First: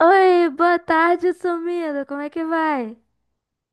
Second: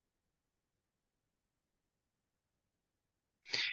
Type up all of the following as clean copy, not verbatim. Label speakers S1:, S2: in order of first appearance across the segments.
S1: Oi, boa tarde, sumido. Como é que vai?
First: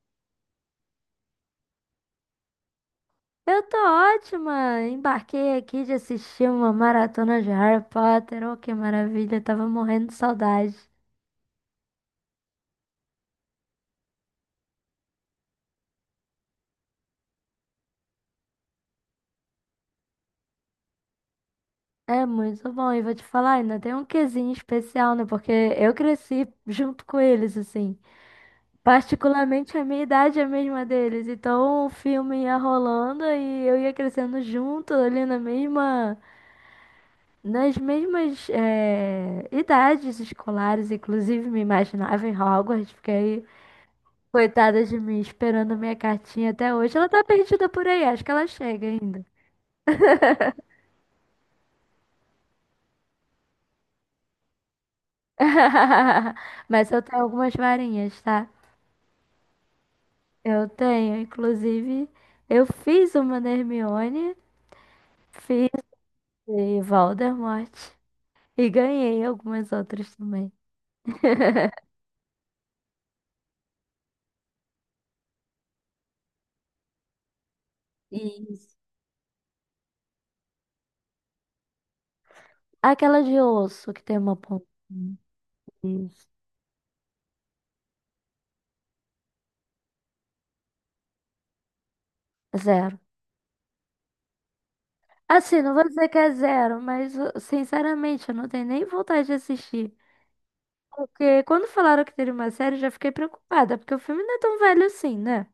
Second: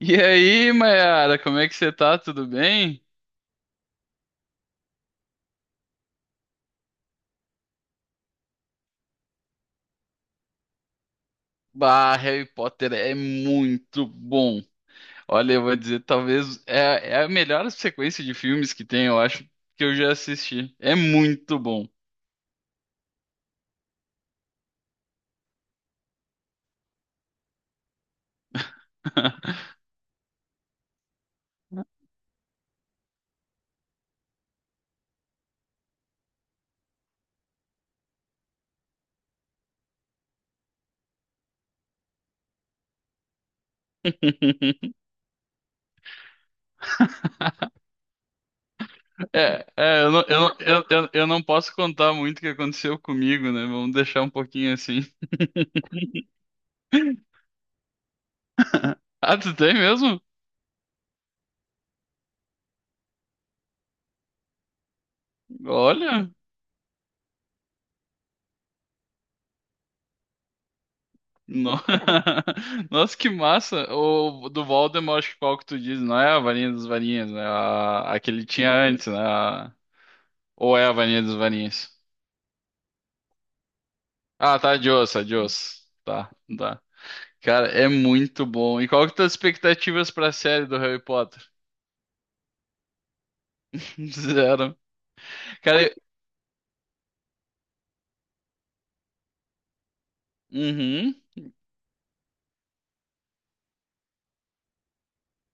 S2: E aí, Mayara, como é que você tá? Tudo bem?
S1: Eu tô ótima. Embarquei aqui de assistir uma maratona de Harry Potter. Oh, que maravilha. Tava morrendo de saudade.
S2: Bah, Harry Potter é muito bom. Olha, eu vou dizer, talvez é a melhor sequência de filmes que tem, eu acho, que eu já assisti. É muito bom.
S1: É muito bom. E vou te falar, ainda tem um quesinho especial, né? Porque eu cresci junto com eles, assim. Particularmente a minha idade é a mesma deles. Então o filme ia rolando e eu ia crescendo junto ali na mesma. Nas mesmas idades escolares, inclusive me imaginava em Hogwarts, porque aí coitada de mim esperando minha cartinha até hoje. Ela tá perdida por aí, acho que ela chega ainda.
S2: É, é, eu não, eu, não- eu não posso contar muito o que aconteceu comigo, né? Vamos deixar um pouquinho assim.
S1: Mas eu tenho algumas varinhas, tá?
S2: Ah, tu tem mesmo?
S1: Eu tenho, inclusive, eu fiz uma da Hermione, fiz
S2: Olha.
S1: de Voldemort e ganhei algumas outras também.
S2: No- Nossa, que massa! O do Voldemort, acho que qual que tu diz? Não é a varinha dos varinhas, né? A que ele
S1: E
S2: tinha antes, né? Ou é a varinha dos varinhas?
S1: aquela de osso que tem uma
S2: Ah,
S1: ponta.
S2: tá, de osso, a de osso.
S1: Isso.
S2: Tá, tá. Cara, é muito bom. E qual que tuas expectativas pra série do Harry Potter?
S1: Zero.
S2: Zero.
S1: Assim, não
S2: Cara,
S1: vou
S2: eu-
S1: dizer que é zero, mas sinceramente eu não tenho nem vontade de assistir.
S2: uhum.
S1: Porque quando falaram que teria uma série, eu já fiquei preocupada, porque o filme não é tão velho assim, né?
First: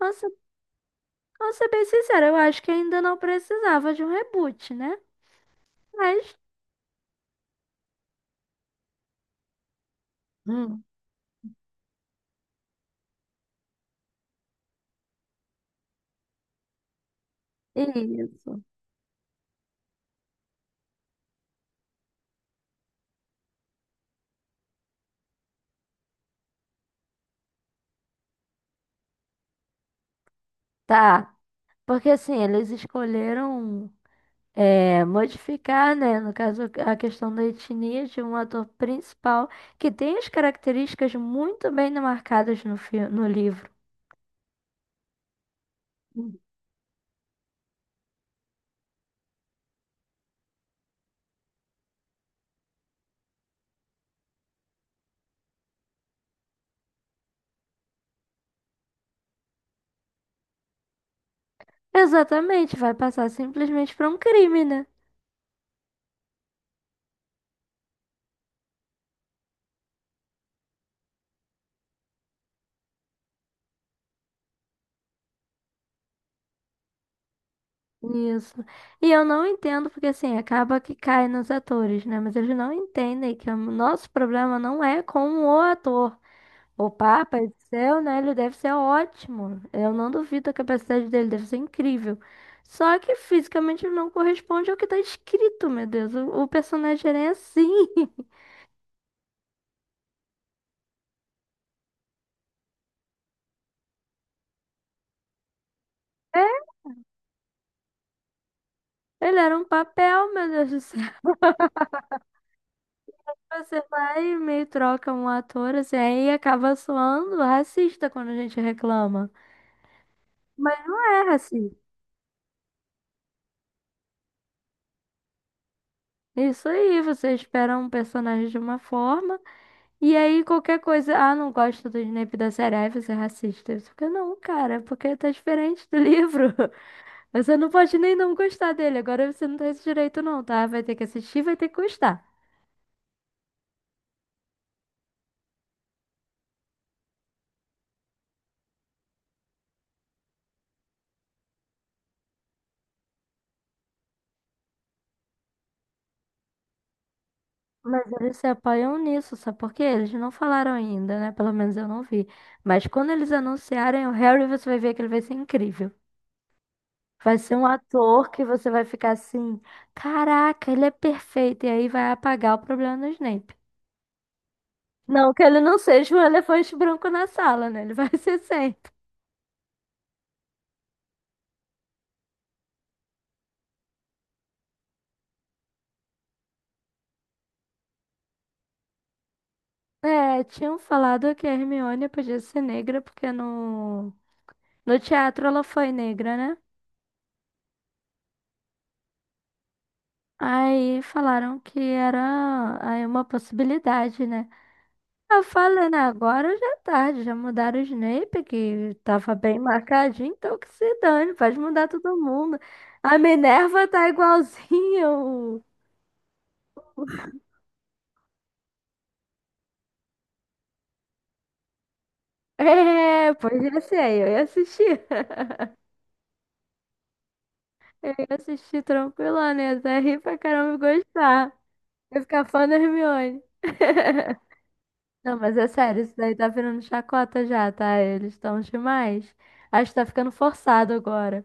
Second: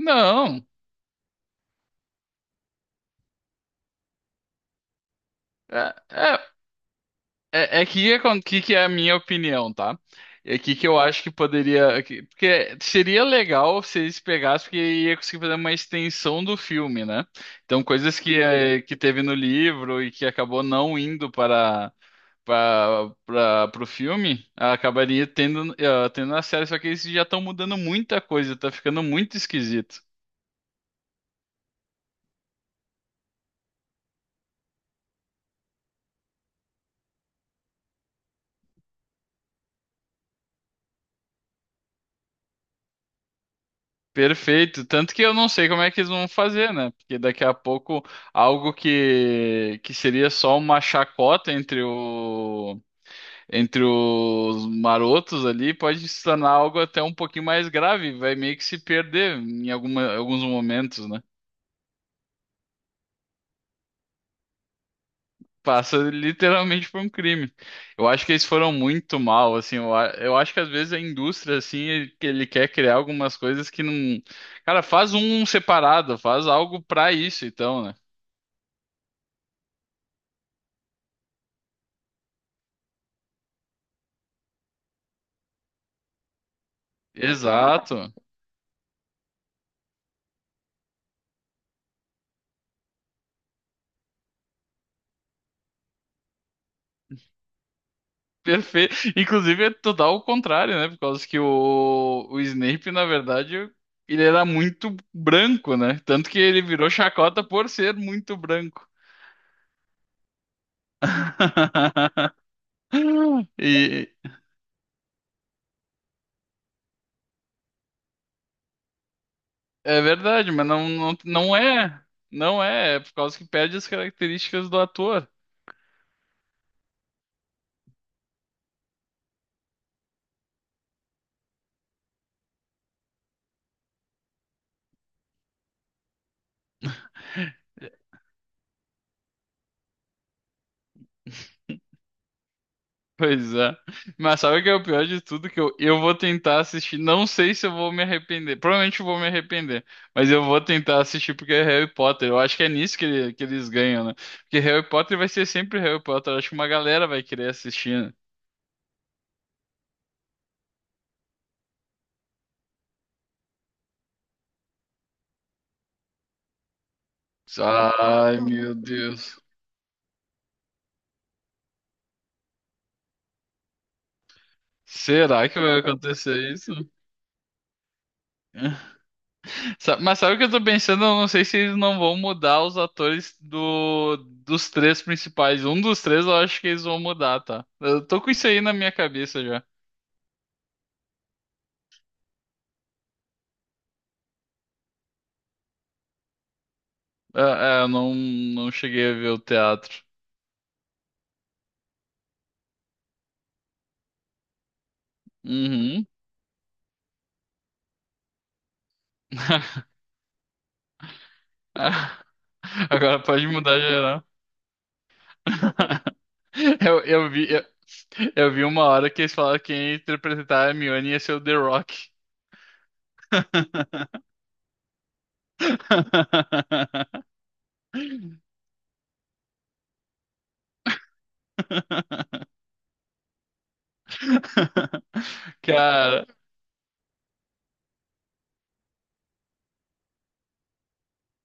S1: Nossa, vou ser bem sincera, eu acho que ainda não precisava de um reboot, né?
S2: É,
S1: Mas,
S2: é, É, é que, o que é a minha opinião, tá? É que
S1: hum,
S2: que eu acho que Porque seria legal se eles pegassem, porque ia conseguir fazer uma extensão do filme, né? Então, coisas que,
S1: isso.
S2: que teve no livro e que acabou não indo para, pro filme, acabaria tendo, tendo na série. Só que eles já estão mudando muita coisa, tá ficando muito esquisito.
S1: Tá. Porque assim, eles escolheram modificar, né? No caso, a questão da etnia de um ator principal que tem as características muito bem marcadas no livro.
S2: Perfeito. Tanto que eu não sei como é que eles vão fazer, né? Porque daqui a pouco algo que seria só uma chacota entre entre os marotos ali pode se tornar algo até um pouquinho mais grave. Vai meio que se perder em alguns momentos, né?
S1: Exatamente, vai passar simplesmente para um crime, né?
S2: Passa literalmente por um crime. Eu acho que eles foram muito mal, assim. Eu acho que às vezes a indústria, assim, ele quer criar algumas coisas que não. Cara, faz um separado, faz algo pra isso, então, né?
S1: Isso. E eu não entendo, porque assim, acaba que cai nos atores, né? Mas eles não entendem que o nosso problema não é com o ator. O Papa do céu,
S2: Exato.
S1: né? Ele deve ser ótimo. Eu não duvido a capacidade dele, deve ser incrível. Só que fisicamente ele não corresponde ao que tá escrito, meu Deus. O personagem era assim.
S2: Perfeito. Inclusive é total o contrário, né? Por causa que o Snape, na verdade, ele era muito branco, né? Tanto que
S1: É,
S2: ele virou chacota por ser muito branco.
S1: ele era um papel, meu Deus do céu. Você
S2: E
S1: vai e meio troca um ator, assim, aí acaba soando racista quando a gente reclama.
S2: é verdade, mas
S1: Mas
S2: não,
S1: não
S2: não,
S1: é
S2: não
S1: racista.
S2: é. Não é, é por causa que perde as características do ator.
S1: Isso aí, você espera um personagem de uma forma, e aí qualquer coisa, ah, não gosto do Snape da série, aí você é racista. Você fica, não, cara, é porque tá diferente do livro. Você não pode nem não gostar dele, agora você não tem esse direito não, tá? Vai ter que assistir, vai ter que gostar.
S2: Pois é. Mas sabe o que é o pior de tudo? Que eu vou tentar assistir. Não sei se eu vou me arrepender. Provavelmente eu vou me arrepender. Mas eu vou tentar assistir porque é Harry Potter. Eu acho que é nisso que eles ganham, né? Porque Harry Potter vai ser sempre Harry Potter. Eu acho que uma galera vai querer assistir,
S1: Mas
S2: né?
S1: eles se apoiam nisso, sabe por quê? Eles não falaram ainda, né? Pelo menos eu não vi. Mas quando eles anunciarem o Harry, você vai ver que ele vai ser incrível. Vai ser um ator
S2: Ai,
S1: que você
S2: meu
S1: vai ficar
S2: Deus.
S1: assim, caraca, ele é perfeito. E aí vai apagar o problema do Snape. Não que
S2: Será
S1: ele
S2: que
S1: não
S2: vai
S1: seja um
S2: acontecer isso?
S1: elefante branco na sala, né? Ele vai ser sempre.
S2: Mas sabe o que eu tô pensando? Eu não sei se eles não vão mudar os atores dos três principais. Um dos três eu acho que eles vão mudar, tá? Eu tô com isso aí na minha cabeça já.
S1: É, tinham falado que a Hermione podia ser negra, porque no teatro ela foi negra, né?
S2: Eu não, não cheguei a ver o teatro.
S1: Aí falaram que era aí uma possibilidade, né? Eu falando
S2: Uhum.
S1: agora já é tarde, já mudaram o Snape, que tava bem marcadinho, então que se dane, pode mudar todo mundo. A
S2: Agora pode mudar
S1: Minerva tá
S2: geral.
S1: igualzinho.
S2: Eu, eu vi, eu, eu vi uma hora que eles falaram que quem ia interpretar a Hermione ia ser o The Rock.
S1: É, pois ia ser, eu ia assistir. Eu ia assistir tranquila, né? Até rir pra caramba e gostar. Eu ia ficar fã da Hermione. Não, mas é sério, isso
S2: Cara,
S1: daí tá virando chacota já, tá? Eles estão demais. Acho que tá ficando forçado agora.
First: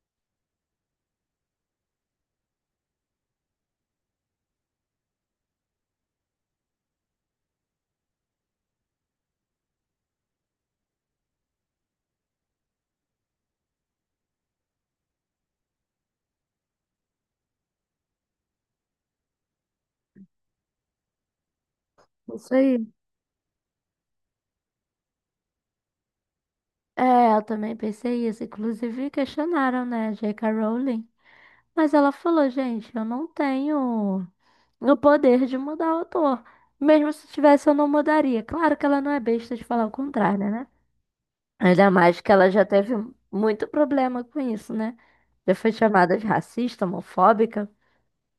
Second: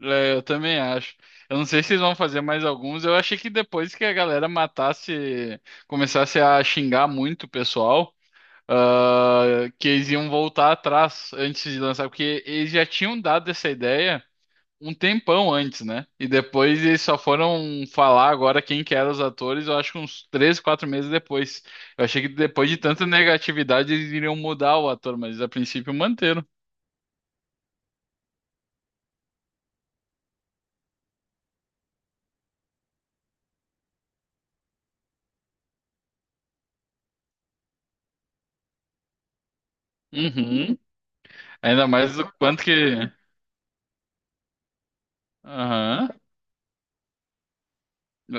S2: é, eu também acho. Eu não sei se eles vão fazer mais alguns. Eu achei que depois que a galera matasse, começasse a xingar muito o pessoal, ah, que eles iam voltar atrás antes de lançar, porque eles já tinham dado essa ideia um tempão antes, né? E depois eles só foram falar agora quem que eram os atores, eu acho que uns três, quatro meses depois. Eu achei que
S1: Isso
S2: depois de
S1: aí.
S2: tanta negatividade eles iriam mudar o ator, mas a princípio manteram.
S1: É, eu também pensei isso. Inclusive, questionaram, né, J.K. Rowling. Mas ela falou, gente, eu não tenho o poder de mudar o autor. Mesmo se tivesse, eu não mudaria. Claro que ela não é besta de falar o contrário, né?
S2: Uhum. Ainda
S1: Ainda
S2: mais
S1: mais
S2: o
S1: que ela
S2: quanto
S1: já
S2: que.
S1: teve muito problema com isso, né? Já foi
S2: Aham.
S1: chamada de racista, homofóbica.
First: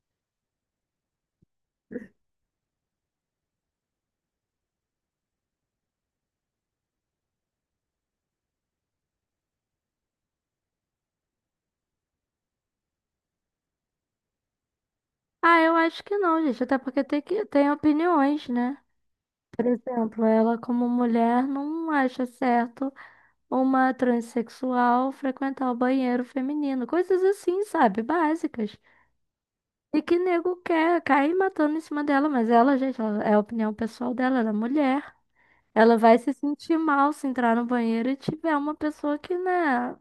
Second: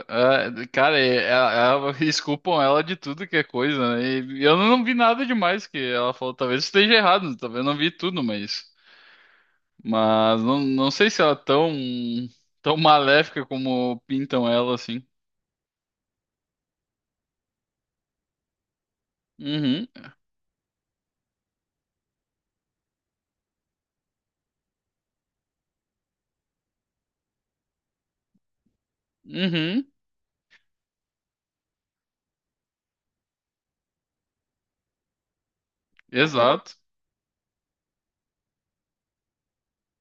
S2: Ah, cara, eles culpam ela de tudo que é coisa, né? E eu não vi nada demais que ela falou. Talvez esteja errado, talvez eu não vi tudo, mas. Mas não, não sei se ela é tão maléfica como pintam ela, assim.
S1: Ah, eu acho que não, gente. Até porque tem que tem opiniões, né? Por
S2: Uhum,
S1: exemplo, ela como mulher não acha certo uma transexual frequentar o banheiro feminino, coisas assim, sabe? Básicas.
S2: uhum,
S1: E que nego quer cair matando em cima dela, mas ela, gente, é a opinião pessoal dela, ela é mulher. Ela vai se
S2: exato.
S1: sentir mal se entrar no banheiro e tiver uma pessoa que, né,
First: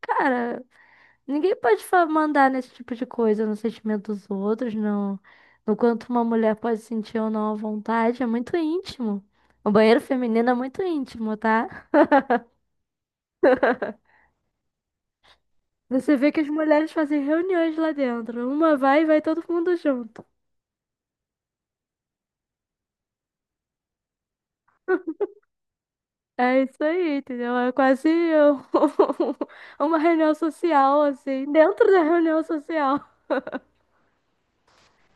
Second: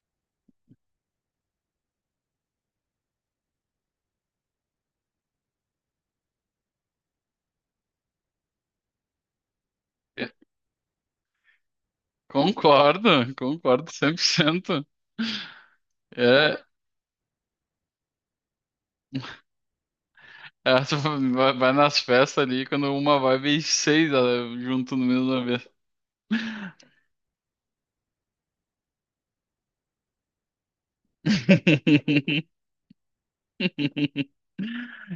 S1: cara, ninguém pode mandar nesse tipo de coisa, no sentimento dos outros, no quanto uma mulher pode sentir ou não à vontade, é muito íntimo. O banheiro
S2: É,
S1: feminino é muito íntimo, tá?
S2: concordo, concordo cem por cento.
S1: Você vê que as
S2: É,
S1: mulheres fazem reuniões lá dentro. Uma vai e vai todo mundo junto.
S2: ela vai vai nas festas ali, quando uma vai, vem seis ah, junto no mesmo vez.
S1: É isso aí, entendeu? É quase um- uma reunião social, assim, dentro da reunião social.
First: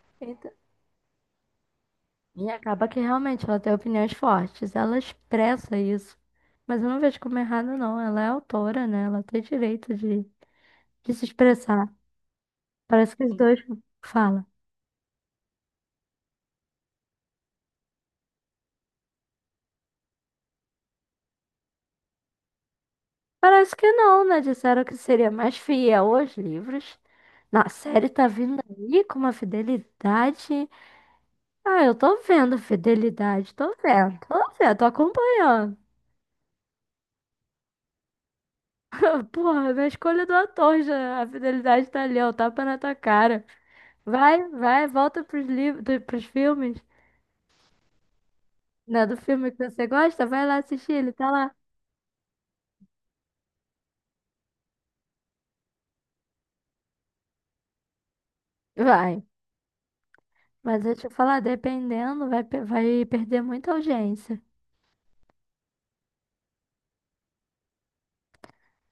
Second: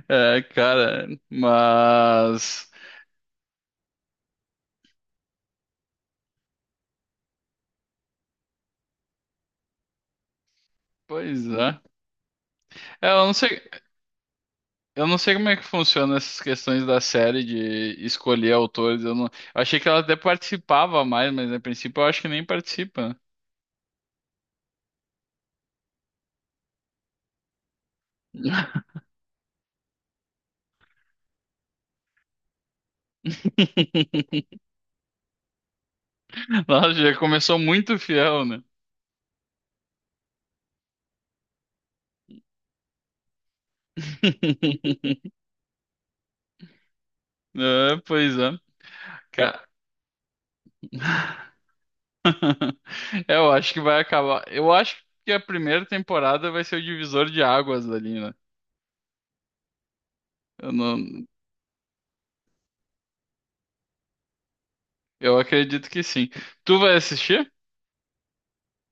S2: É,
S1: Então,
S2: cara,
S1: e
S2: mas.
S1: acaba que realmente ela tem opiniões fortes, ela expressa isso. Mas eu não vejo como errado, não. Ela é autora, né? Ela tem direito de se
S2: Pois é.
S1: expressar.
S2: É,
S1: Parece que
S2: eu
S1: os
S2: não
S1: Sim. dois
S2: sei,
S1: falam.
S2: eu não sei como é que funciona essas questões da série de escolher autores. Eu não, eu achei que ela até participava mais, mas a princípio eu acho que nem participa, né?
S1: Parece que não, né? Disseram que seria mais fiel aos livros. Na série tá vindo aí com uma fidelidade. Ah, eu tô vendo fidelidade, tô vendo, tô vendo, tô acompanhando.
S2: Nossa, já começou muito fiel, né?
S1: Porra, na escolha do ator já, a fidelidade tá ali, ó, o tapa na tua cara. Vai, vai, volta pros livros, pros filmes,
S2: É, pois é.
S1: né? Do filme
S2: Ca-
S1: que você gosta, vai lá assistir, ele tá lá.
S2: É, eu acho que vai acabar. Eu acho que a primeira temporada vai ser o divisor de águas ali, né?
S1: Vai.
S2: Eu
S1: Mas deixa eu
S2: não,
S1: falar, dependendo, vai, vai perder muita audiência.
S2: eu acredito que sim. Tu vai assistir?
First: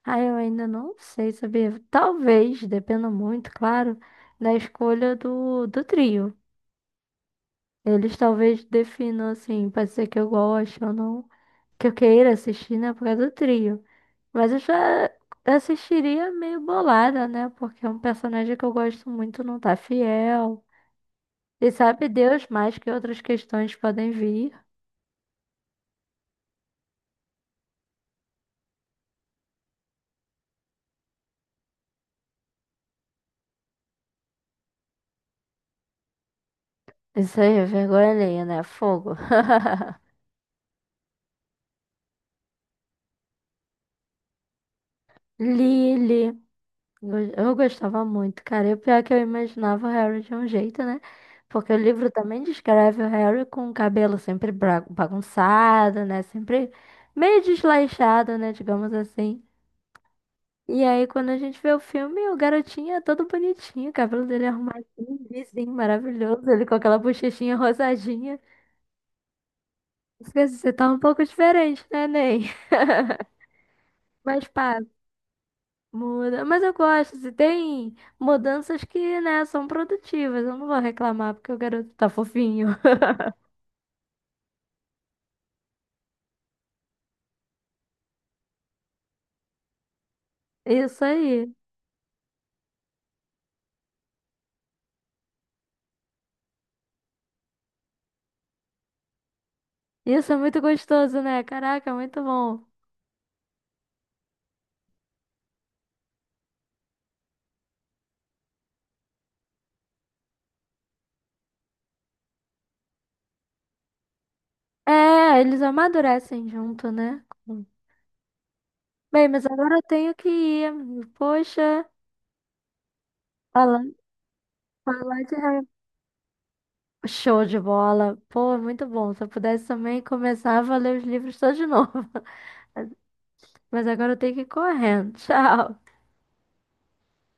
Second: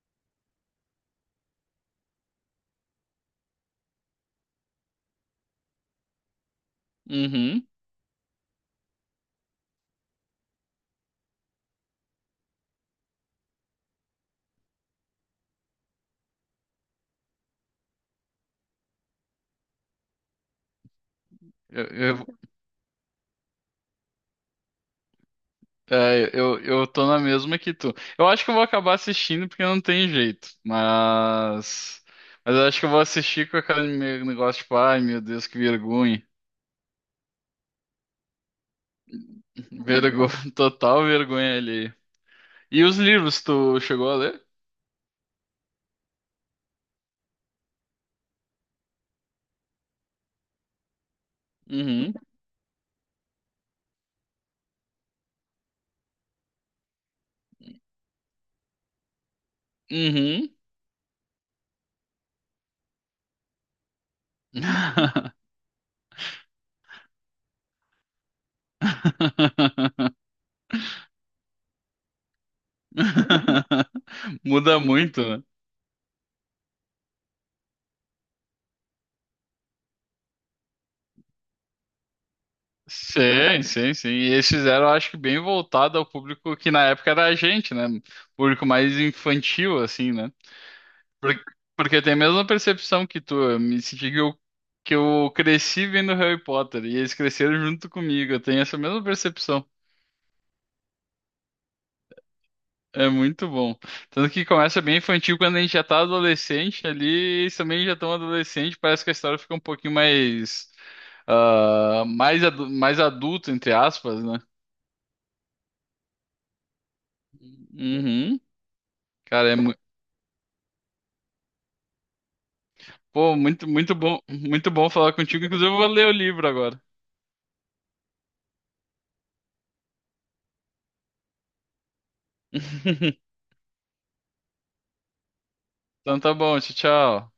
S1: Ah, eu ainda não sei, sabia? Talvez, dependa muito, claro, da escolha do trio.
S2: Uhum.
S1: Eles talvez definam assim, pode ser que eu goste ou não, que eu queira assistir, né, por causa do trio. Mas eu já assistiria meio bolada, né? Porque é um personagem que eu gosto muito, não tá fiel. E
S2: Eu,
S1: sabe
S2: eu,
S1: Deus mais que outras questões podem vir.
S2: eu tô na mesma que tu. Eu acho que eu vou acabar assistindo porque não tem jeito. Mas. Mas eu acho que eu vou assistir com aquele meu negócio, tipo, ai meu Deus, que vergonha.
S1: Isso aí é vergonha alheia, né? Fogo.
S2: Vergonha, total vergonha ali. E os livros, tu chegou a ler?
S1: Lily. Go- eu gostava muito, cara. E o pior é que eu imaginava o Harry de um jeito, né? Porque o livro
S2: Uhum.
S1: também descreve o Harry com o cabelo sempre bagunçado, né? Sempre meio desleixado, né? Digamos assim.
S2: Uhum.
S1: E aí, quando a gente vê o filme, o garotinho é todo bonitinho, o cabelo dele é arrumadinho, lisinho, maravilhoso, ele com aquela bochechinha rosadinha. Você tá um pouco diferente, né, Ney? Mas pá.
S2: Muda muito, né?
S1: Muda, mas eu gosto, se tem mudanças que, né, são produtivas. Eu não vou reclamar porque o garoto tá fofinho.
S2: Sim, sim, sim. E eles fizeram, acho que bem voltado ao público que na época era a gente, né? Público mais infantil, assim, né?
S1: Isso
S2: Porque,
S1: aí.
S2: porque tem a mesma percepção que tu. Eu me senti que eu cresci vendo Harry Potter e eles cresceram junto comigo. Eu tenho essa mesma percepção.
S1: Isso é muito gostoso, né? Caraca, muito bom.
S2: É muito bom. Tanto que começa bem infantil quando a gente já tá adolescente ali, eles também já estão adolescente, parece que a história fica um pouquinho mais. Ah, mais, mais adulto, entre aspas, né?
S1: É, eles amadurecem junto, né?
S2: Uhum.
S1: Bem, mas
S2: Cara, é, mu-
S1: agora eu tenho que ir. Poxa,
S2: Pô, muito,
S1: falar,
S2: muito bom falar
S1: falar de
S2: contigo.
S1: Harry-
S2: Inclusive, eu vou ler o livro agora.
S1: show de bola. Pô, muito bom. Se eu pudesse também começar a ler os livros todos de novo. Mas agora eu tenho que ir correndo. Tchau.
S2: Então tá bom, tchau, tchau.